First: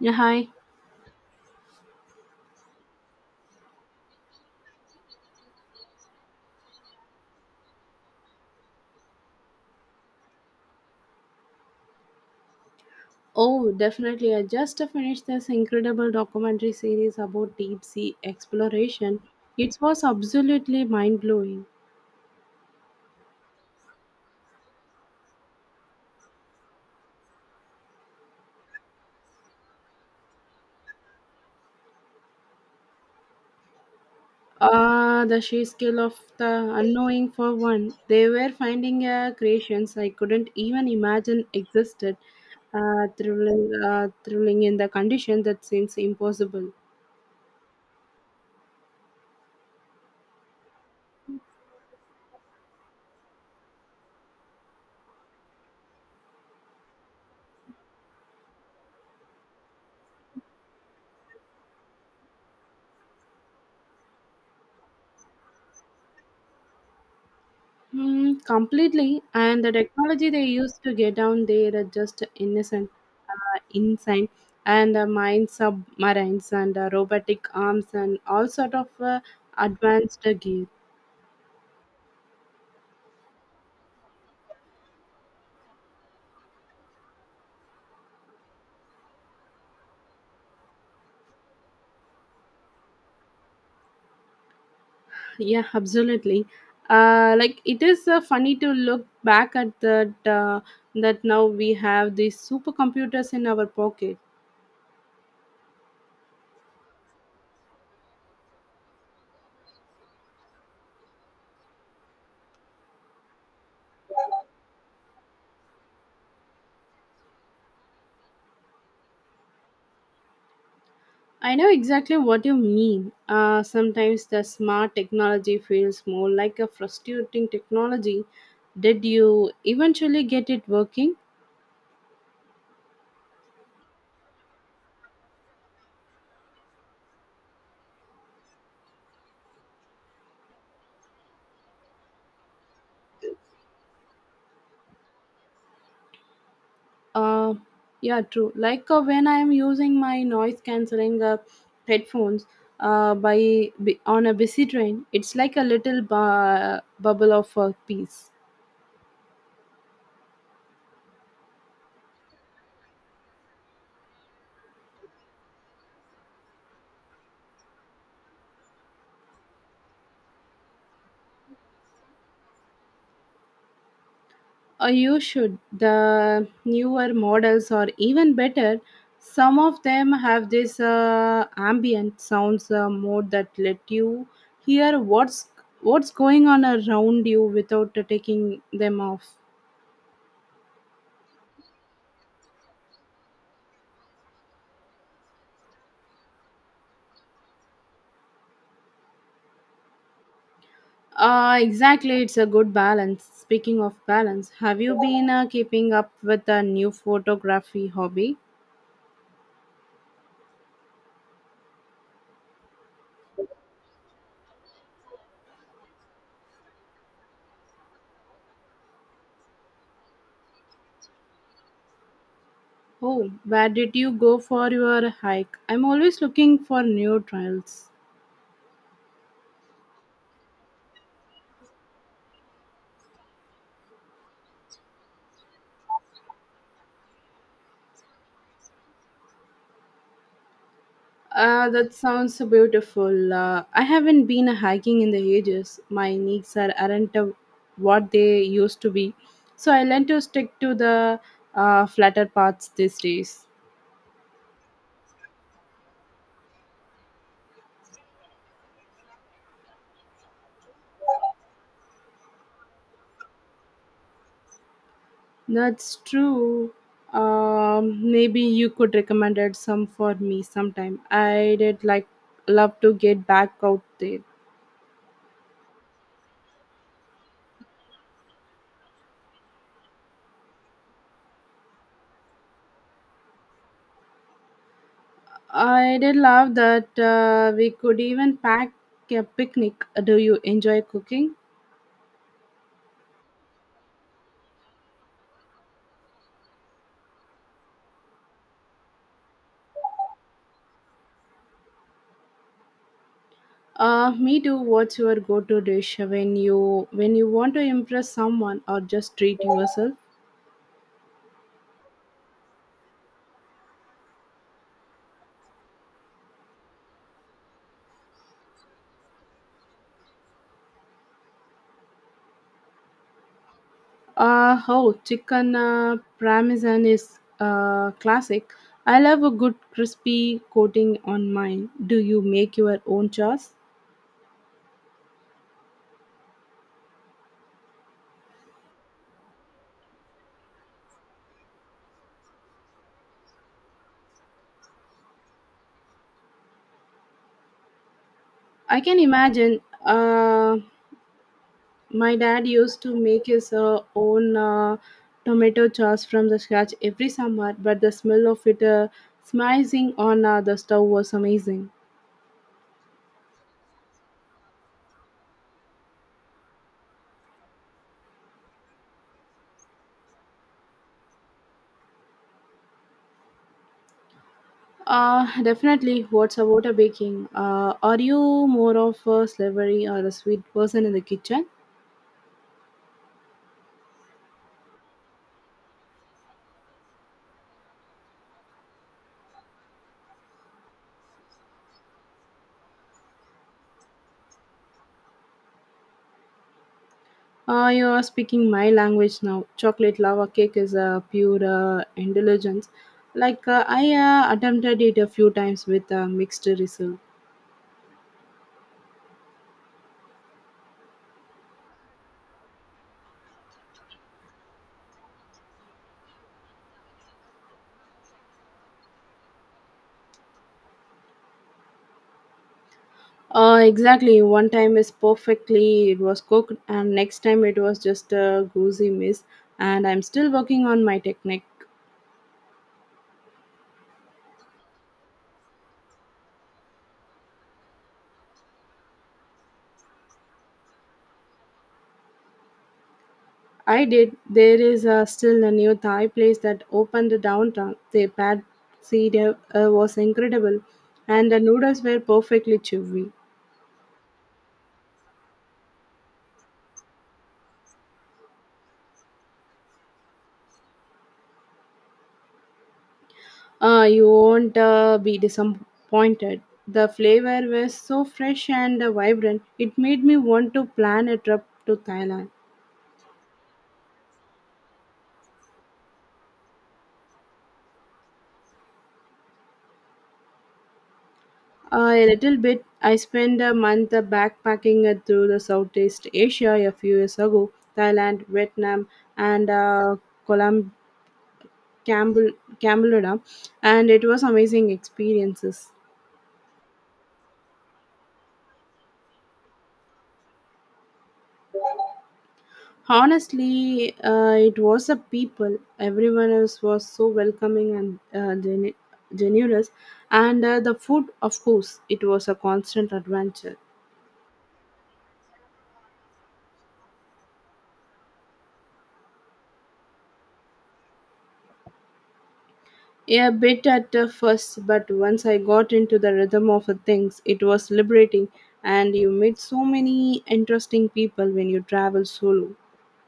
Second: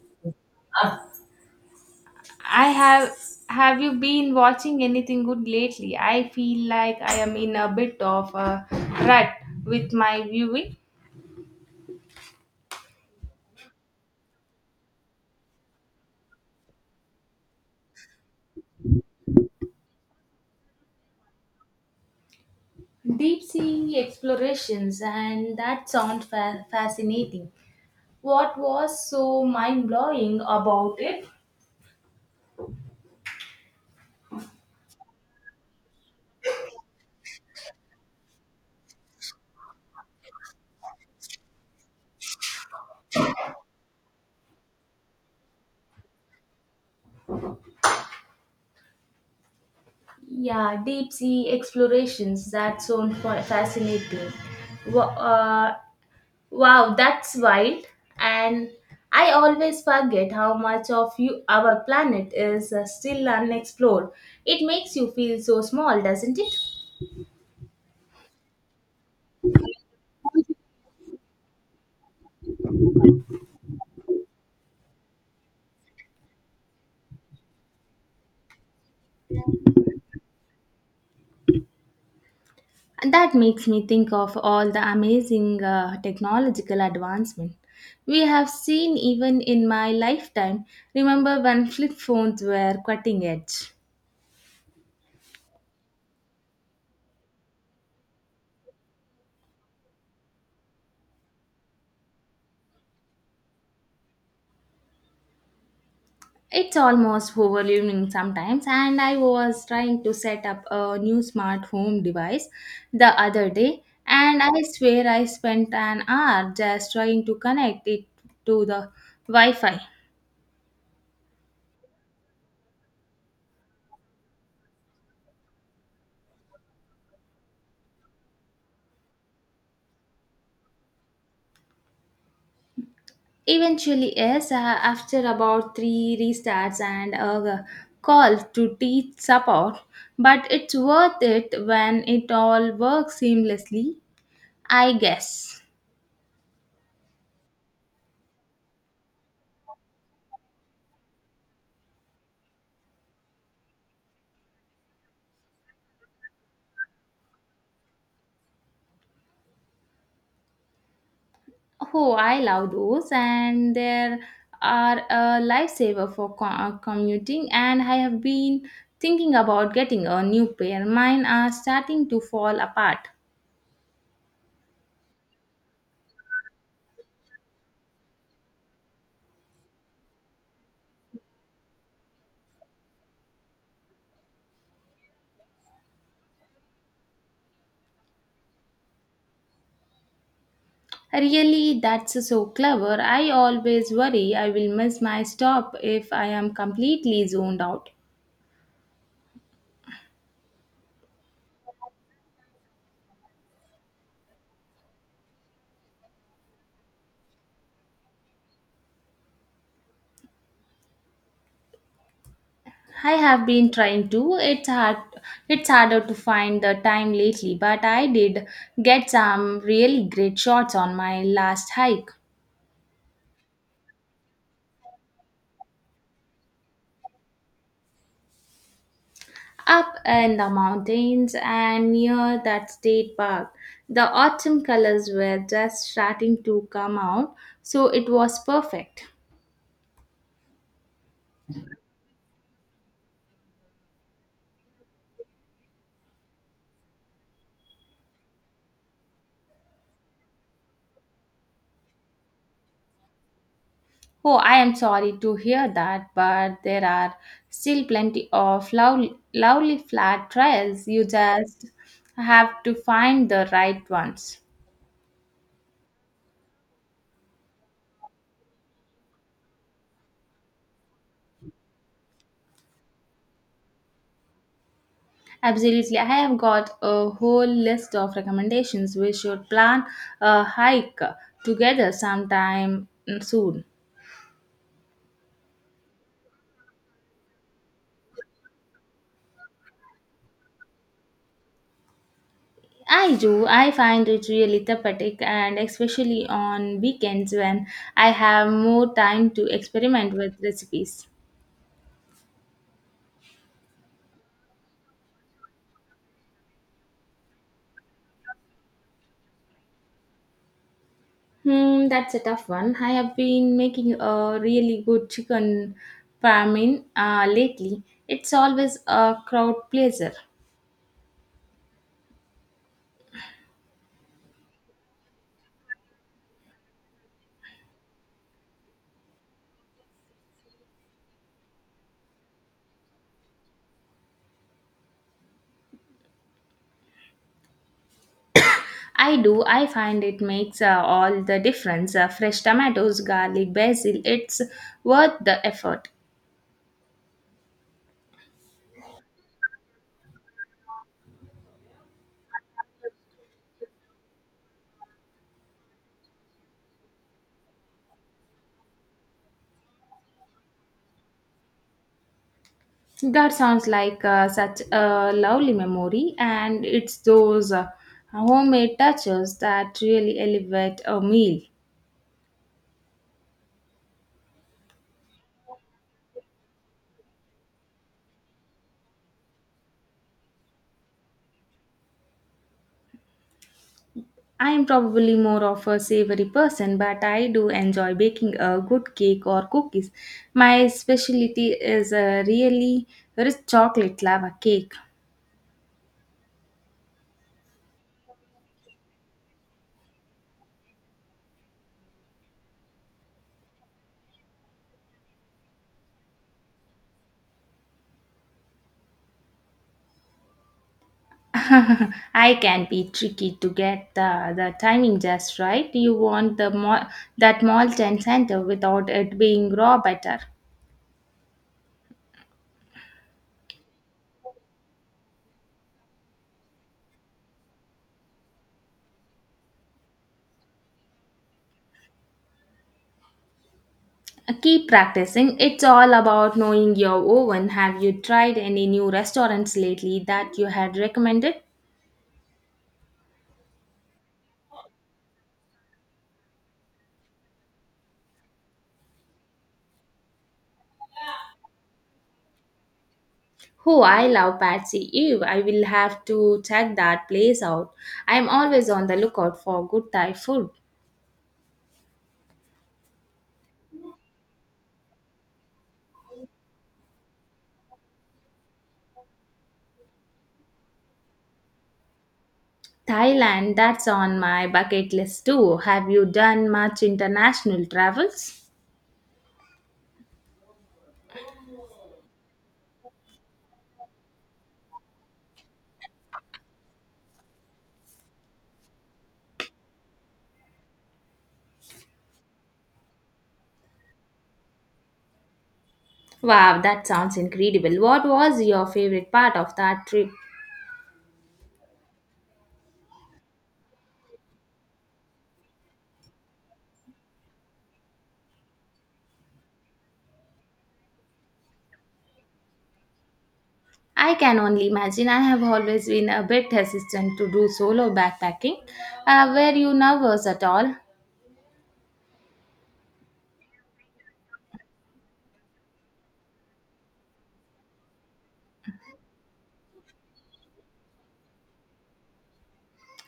Yeah, hi. I have have you been watching anything good lately? I feel like I am in a bit of a rut with my viewing. Oh, definitely. I just finished this incredible documentary series about deep sea exploration. It was absolutely mind blowing. Deep sea explorations, and that sounds fascinating. What was so mind blowing about it? Ah, the sheer scale of the unknowing for one. They were finding creations I couldn't even imagine existed. Thrilling, thrilling in the condition that seems impossible. Yeah, deep sea explorations, that sounds fascinating. Wha- Uh, Wow, that's wild. And I always forget how much of you, our planet is still unexplored. It makes you feel so small, doesn't it? Hmm, completely, and the technology they use to get down there are just innocent, insane, and mine submarines and robotic arms and all sort of advanced gear. And that makes me think of all the amazing technological advancement we have seen even in my lifetime. Remember when flip phones were cutting edge? Yeah, absolutely. Like it is funny to look back at that. That now we have these supercomputers in our pocket. It's almost overwhelming sometimes, and I was trying to set up a new smart home device the other day, and I swear I spent an hour just trying to connect it to the Wi Fi. I know exactly what you mean. Sometimes the smart technology feels more like a frustrating technology. Did you eventually get it working? Eventually, yes, after about three restarts and a call to teach support, but it's worth it when it all works seamlessly, I guess. Uh, yeah, true. Like when I am using my noise cancelling headphones on a busy train, it's like a little bubble of peace. Oh, I love those, and there are a lifesaver for commuting. And I have been thinking about getting a new pair. Mine are starting to fall apart. You should. The newer models are even better. Some of them have this ambient sounds mode that let you hear what's going on around you without taking them off. Really, that's so clever. I always worry I will miss my stop if I am completely zoned out. Exactly, it's a good balance. Speaking of balance, have you been keeping up with a new photography hobby? I have been trying to. It's hard. It's harder to find the time lately, but I did get some really great shots on my last hike. Oh, where did you go for your hike? I'm always looking for new trails. Up in the mountains and near that state park, the autumn colors were just starting to come out, so it was perfect. That sounds beautiful. I haven't been hiking in the ages. My knees aren't what they used to be, so I learned to stick to the flatter paths these days. Oh, I am sorry to hear that, but there are still plenty of lovely, lovely flat trails. You just have to find the right ones. That's true. Maybe you could recommend it some for me sometime. I did like love to get back out there. Absolutely. I have got a whole list of recommendations. We should plan a hike together sometime soon. I did love that we could even pack a picnic. Do you enjoy cooking? I do. I find it really therapeutic, and especially on weekends when I have more time to experiment with recipes. Me too. What's your go-to dish when you want to impress someone or just treat yourself? Hmm, that's a tough one. I have been making a really good chicken parmin lately. It's always a crowd pleaser. Oh, chicken parmesan is classic. I love a good crispy coating on mine. Do you make your own sauce? I do. I find it makes all the difference. Fresh tomatoes, garlic, basil. It's worth the effort. I can imagine. Uh, my dad used to make his own tomato sauce from the scratch every summer, but the smell of it smiling on the stove was amazing. That sounds like such a lovely memory, and it's those homemade touches that really elevate a meal. Definitely. What's about a baking? Are you more of a savory or a sweet person in the kitchen? I am probably more of a savory person, but I do enjoy baking a good cake or cookies. My specialty is a really rich chocolate lava cake. You are speaking my language now. Chocolate lava cake is a pure indulgence. Like I attempted it a few times with a mixed result. I can be tricky to get the timing just right. You want that malt and center without it being raw butter. Exactly. One time is perfectly it was cooked, and next time it was just a goosey miss. And I'm still working on my technique. Keep practicing. It's all about knowing your oven. Have you tried any new restaurants lately that you had recommended? I did. There is still a new Thai place that opened downtown. Their pad see was incredible, and the noodles were perfectly chewy. Oh, I love Patsy Eve. I will have to check that place out. I'm always on the lookout for good Thai food. You won't be disappointed. The flavor was so fresh and vibrant, it made me want to plan a trip to Thailand. Thailand, that's on my bucket list too. Have you done much international travels? A little bit, I spent a month backpacking through the Southeast Asia a few years ago, Thailand, Vietnam, and Colum- Cambodia, and it was amazing experiences. Wow, that sounds incredible. What was your favorite part of that trip? Honestly, it was the people. Everyone else was so welcoming and generous, and the food, of course, it was a constant adventure. I can only imagine. I have always been a bit hesitant to do solo backpacking. Were you nervous at all? Yeah, a bit at first, but once I got into the rhythm of the things, it was liberating, and you meet so many interesting people when you travel solo.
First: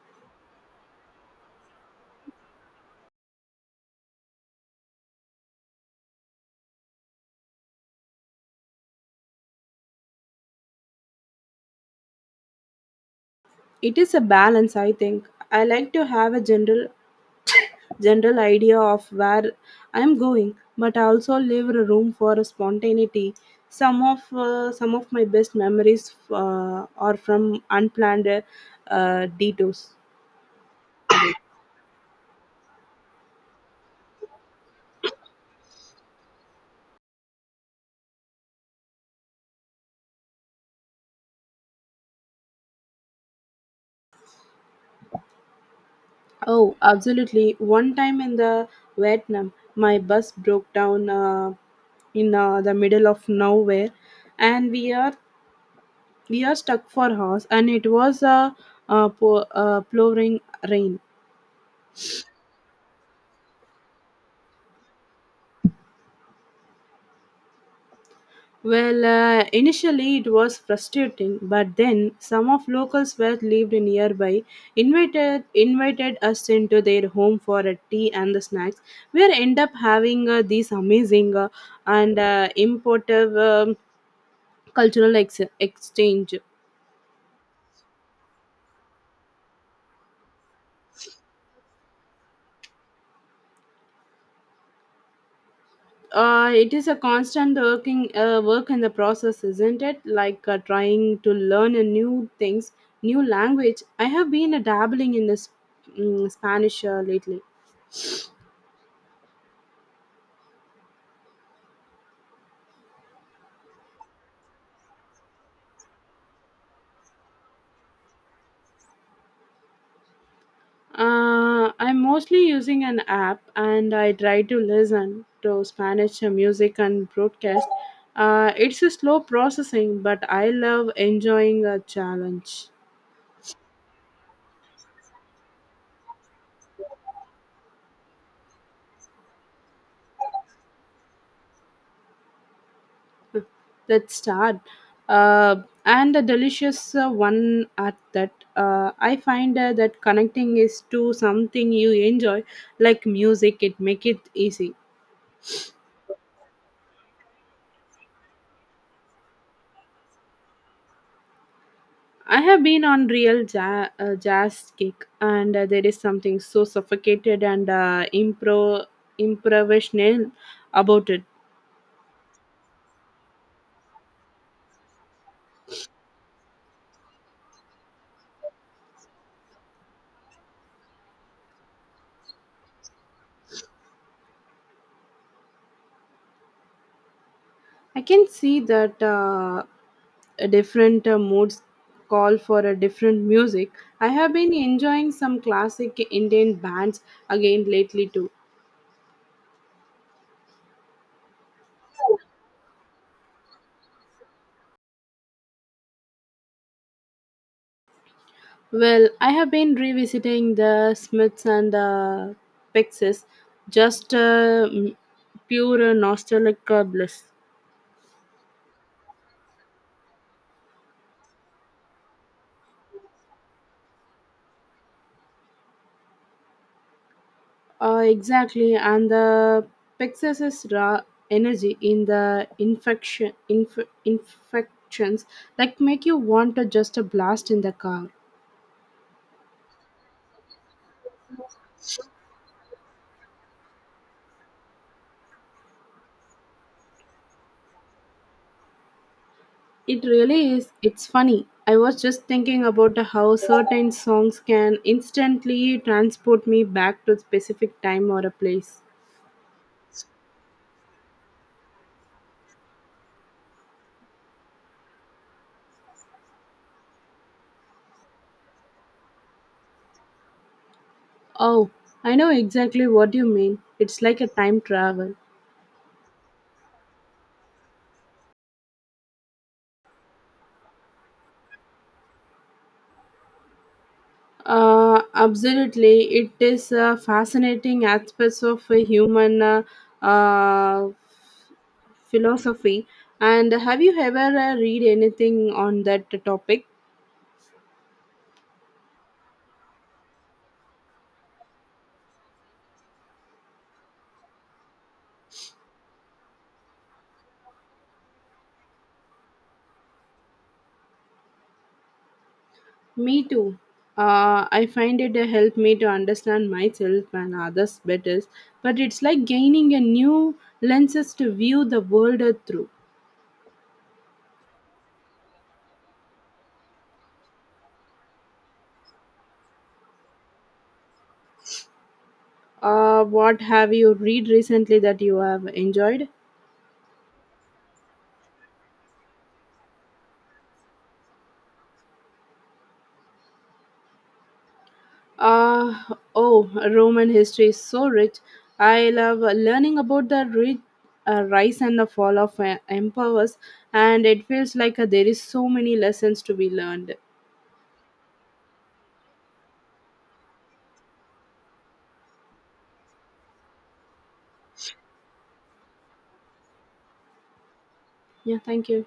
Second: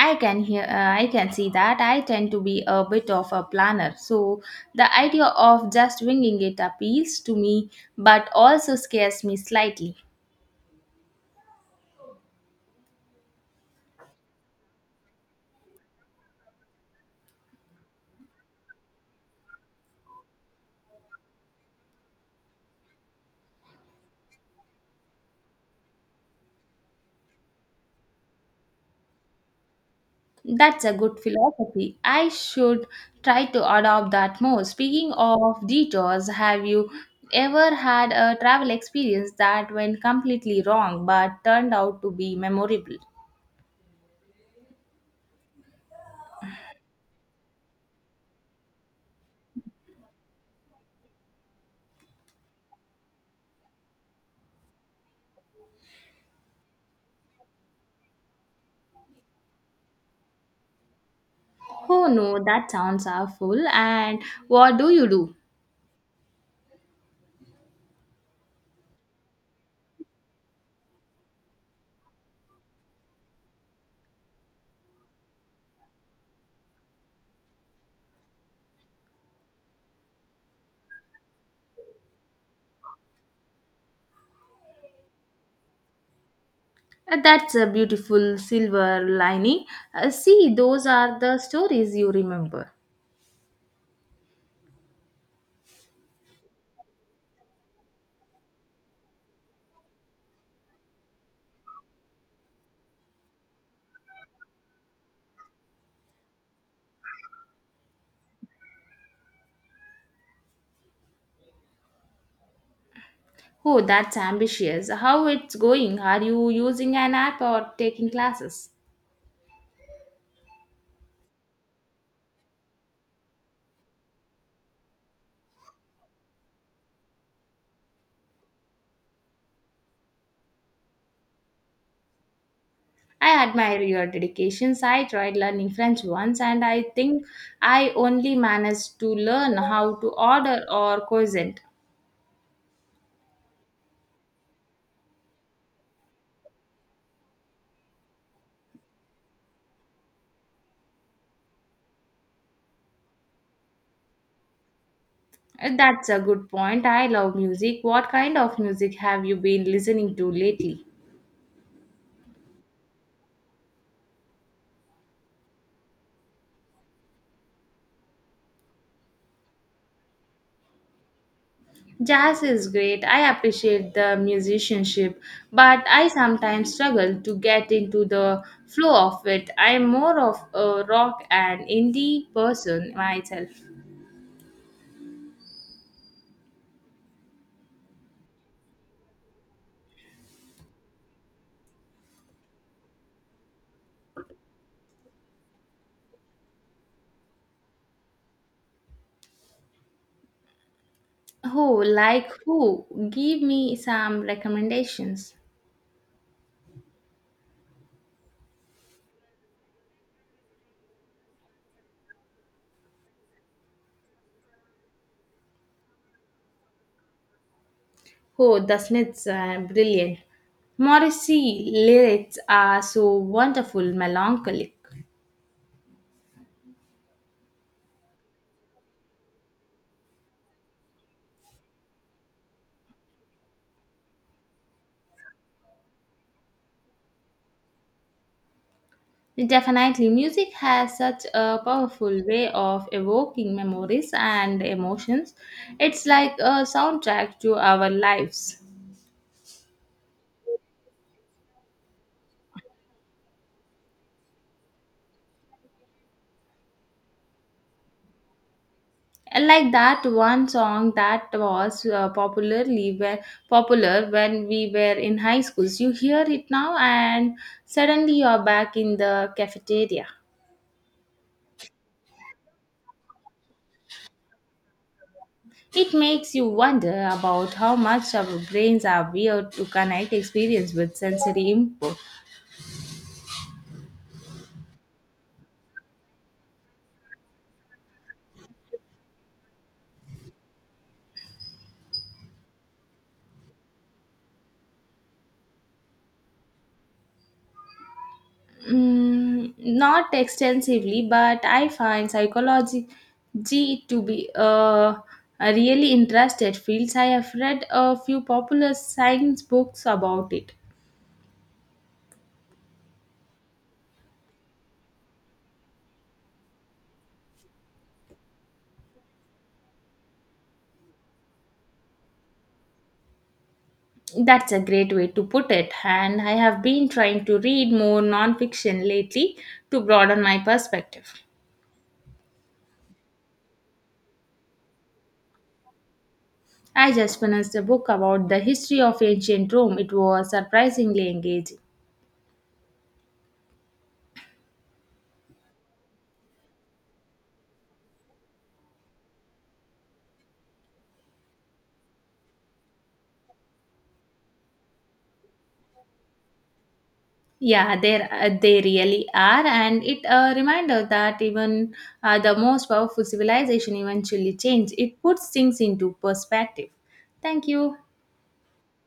I can hear. I can see that. I tend to be a bit of a planner, so the idea of just winging it appeals to me, but also scares me slightly. It is a balance, I think. I like to have a general idea of where I'm going, but I also leave a room for spontaneity. Some of my best memories are from unplanned detours. That's a good philosophy. I should try to adopt that more. Speaking of detours, have you ever had a travel experience that went completely wrong but turned out to be memorable? Oh, absolutely! One time in the Vietnam, my bus broke down in the middle of nowhere, and we are stuck for hours, and it was a uh, pouring rain. Oh no, that sounds awful. And what do you do? Well, initially it was frustrating, but then some of locals were lived nearby, invited us into their home for a tea and the snacks. We end up having these amazing and importive cultural exchange. That's a beautiful silver lining. See, those are the stories you remember. It is a constant working work in the process, isn't it? Like trying to learn a new things, new language. I have been dabbling in the Spanish lately. Oh, that's ambitious. How it's going? Are you using an app or taking classes? I'm mostly using an app and I try to listen to Spanish music and broadcast. It's a slow processing, but I love enjoying a challenge. I admire your dedications. I tried learning French once and I think I only managed to learn how to order or cuisine. Let's start. And a delicious one at that. I find that connecting is to something you enjoy, like music, it make it easy. That's a good point. I love music. What kind of music have you been listening to lately? I have been on real jazz kick, and there is something so suffocated and improvisational about it. Jazz is great. I appreciate the musicianship, but I sometimes struggle to get into the flow of it. I'm more of a rock and indie person myself. I can see that, a different moods call for a different music. I have been enjoying some classic Indian bands again lately too. Oh, like who? Give me some recommendations. Well, I have been revisiting the Smiths and the Pixies, just pure nostalgic bliss. Oh, the Smiths are brilliant. Morrissey lyrics are so wonderful, melancholic. Exactly, and the Pegasus raw energy in the infections like make you want to just a blast in the car. Definitely, music has such a powerful way of evoking memories and emotions. It's like a soundtrack to our lives. It really is. It's funny. I was just thinking about how certain songs can instantly transport me back to a specific time or a place. Like that one song that was popular when we were in high schools. You hear it now and suddenly you're back in the cafeteria. Oh, I know exactly what you mean. It's like a time travel. It makes you wonder about how much our brains are weird to connect experience with sensory input. Absolutely, it is a fascinating aspects of a human uh, philosophy. And have you ever read anything on that topic? Mm, not extensively, but I find psychology to be a really interested field. I have read a few popular science books about it. Me too. I find it help me to understand myself and others better. But it's like gaining a new lenses to view the world through. That's a great way to put it, and I have been trying to read more nonfiction lately to broaden my perspective. What have you read recently that you have enjoyed? I just finished a book about the history of ancient Rome. It was surprisingly engaging. Uh, oh, Roman history is so rich. I love learning about the rise and the fall of empires, and it feels like there is so many lessons to be learned. Yeah, there they really are, and it a reminder that even the most powerful civilization eventually change. It puts things into perspective. Thank you. Yeah, thank you.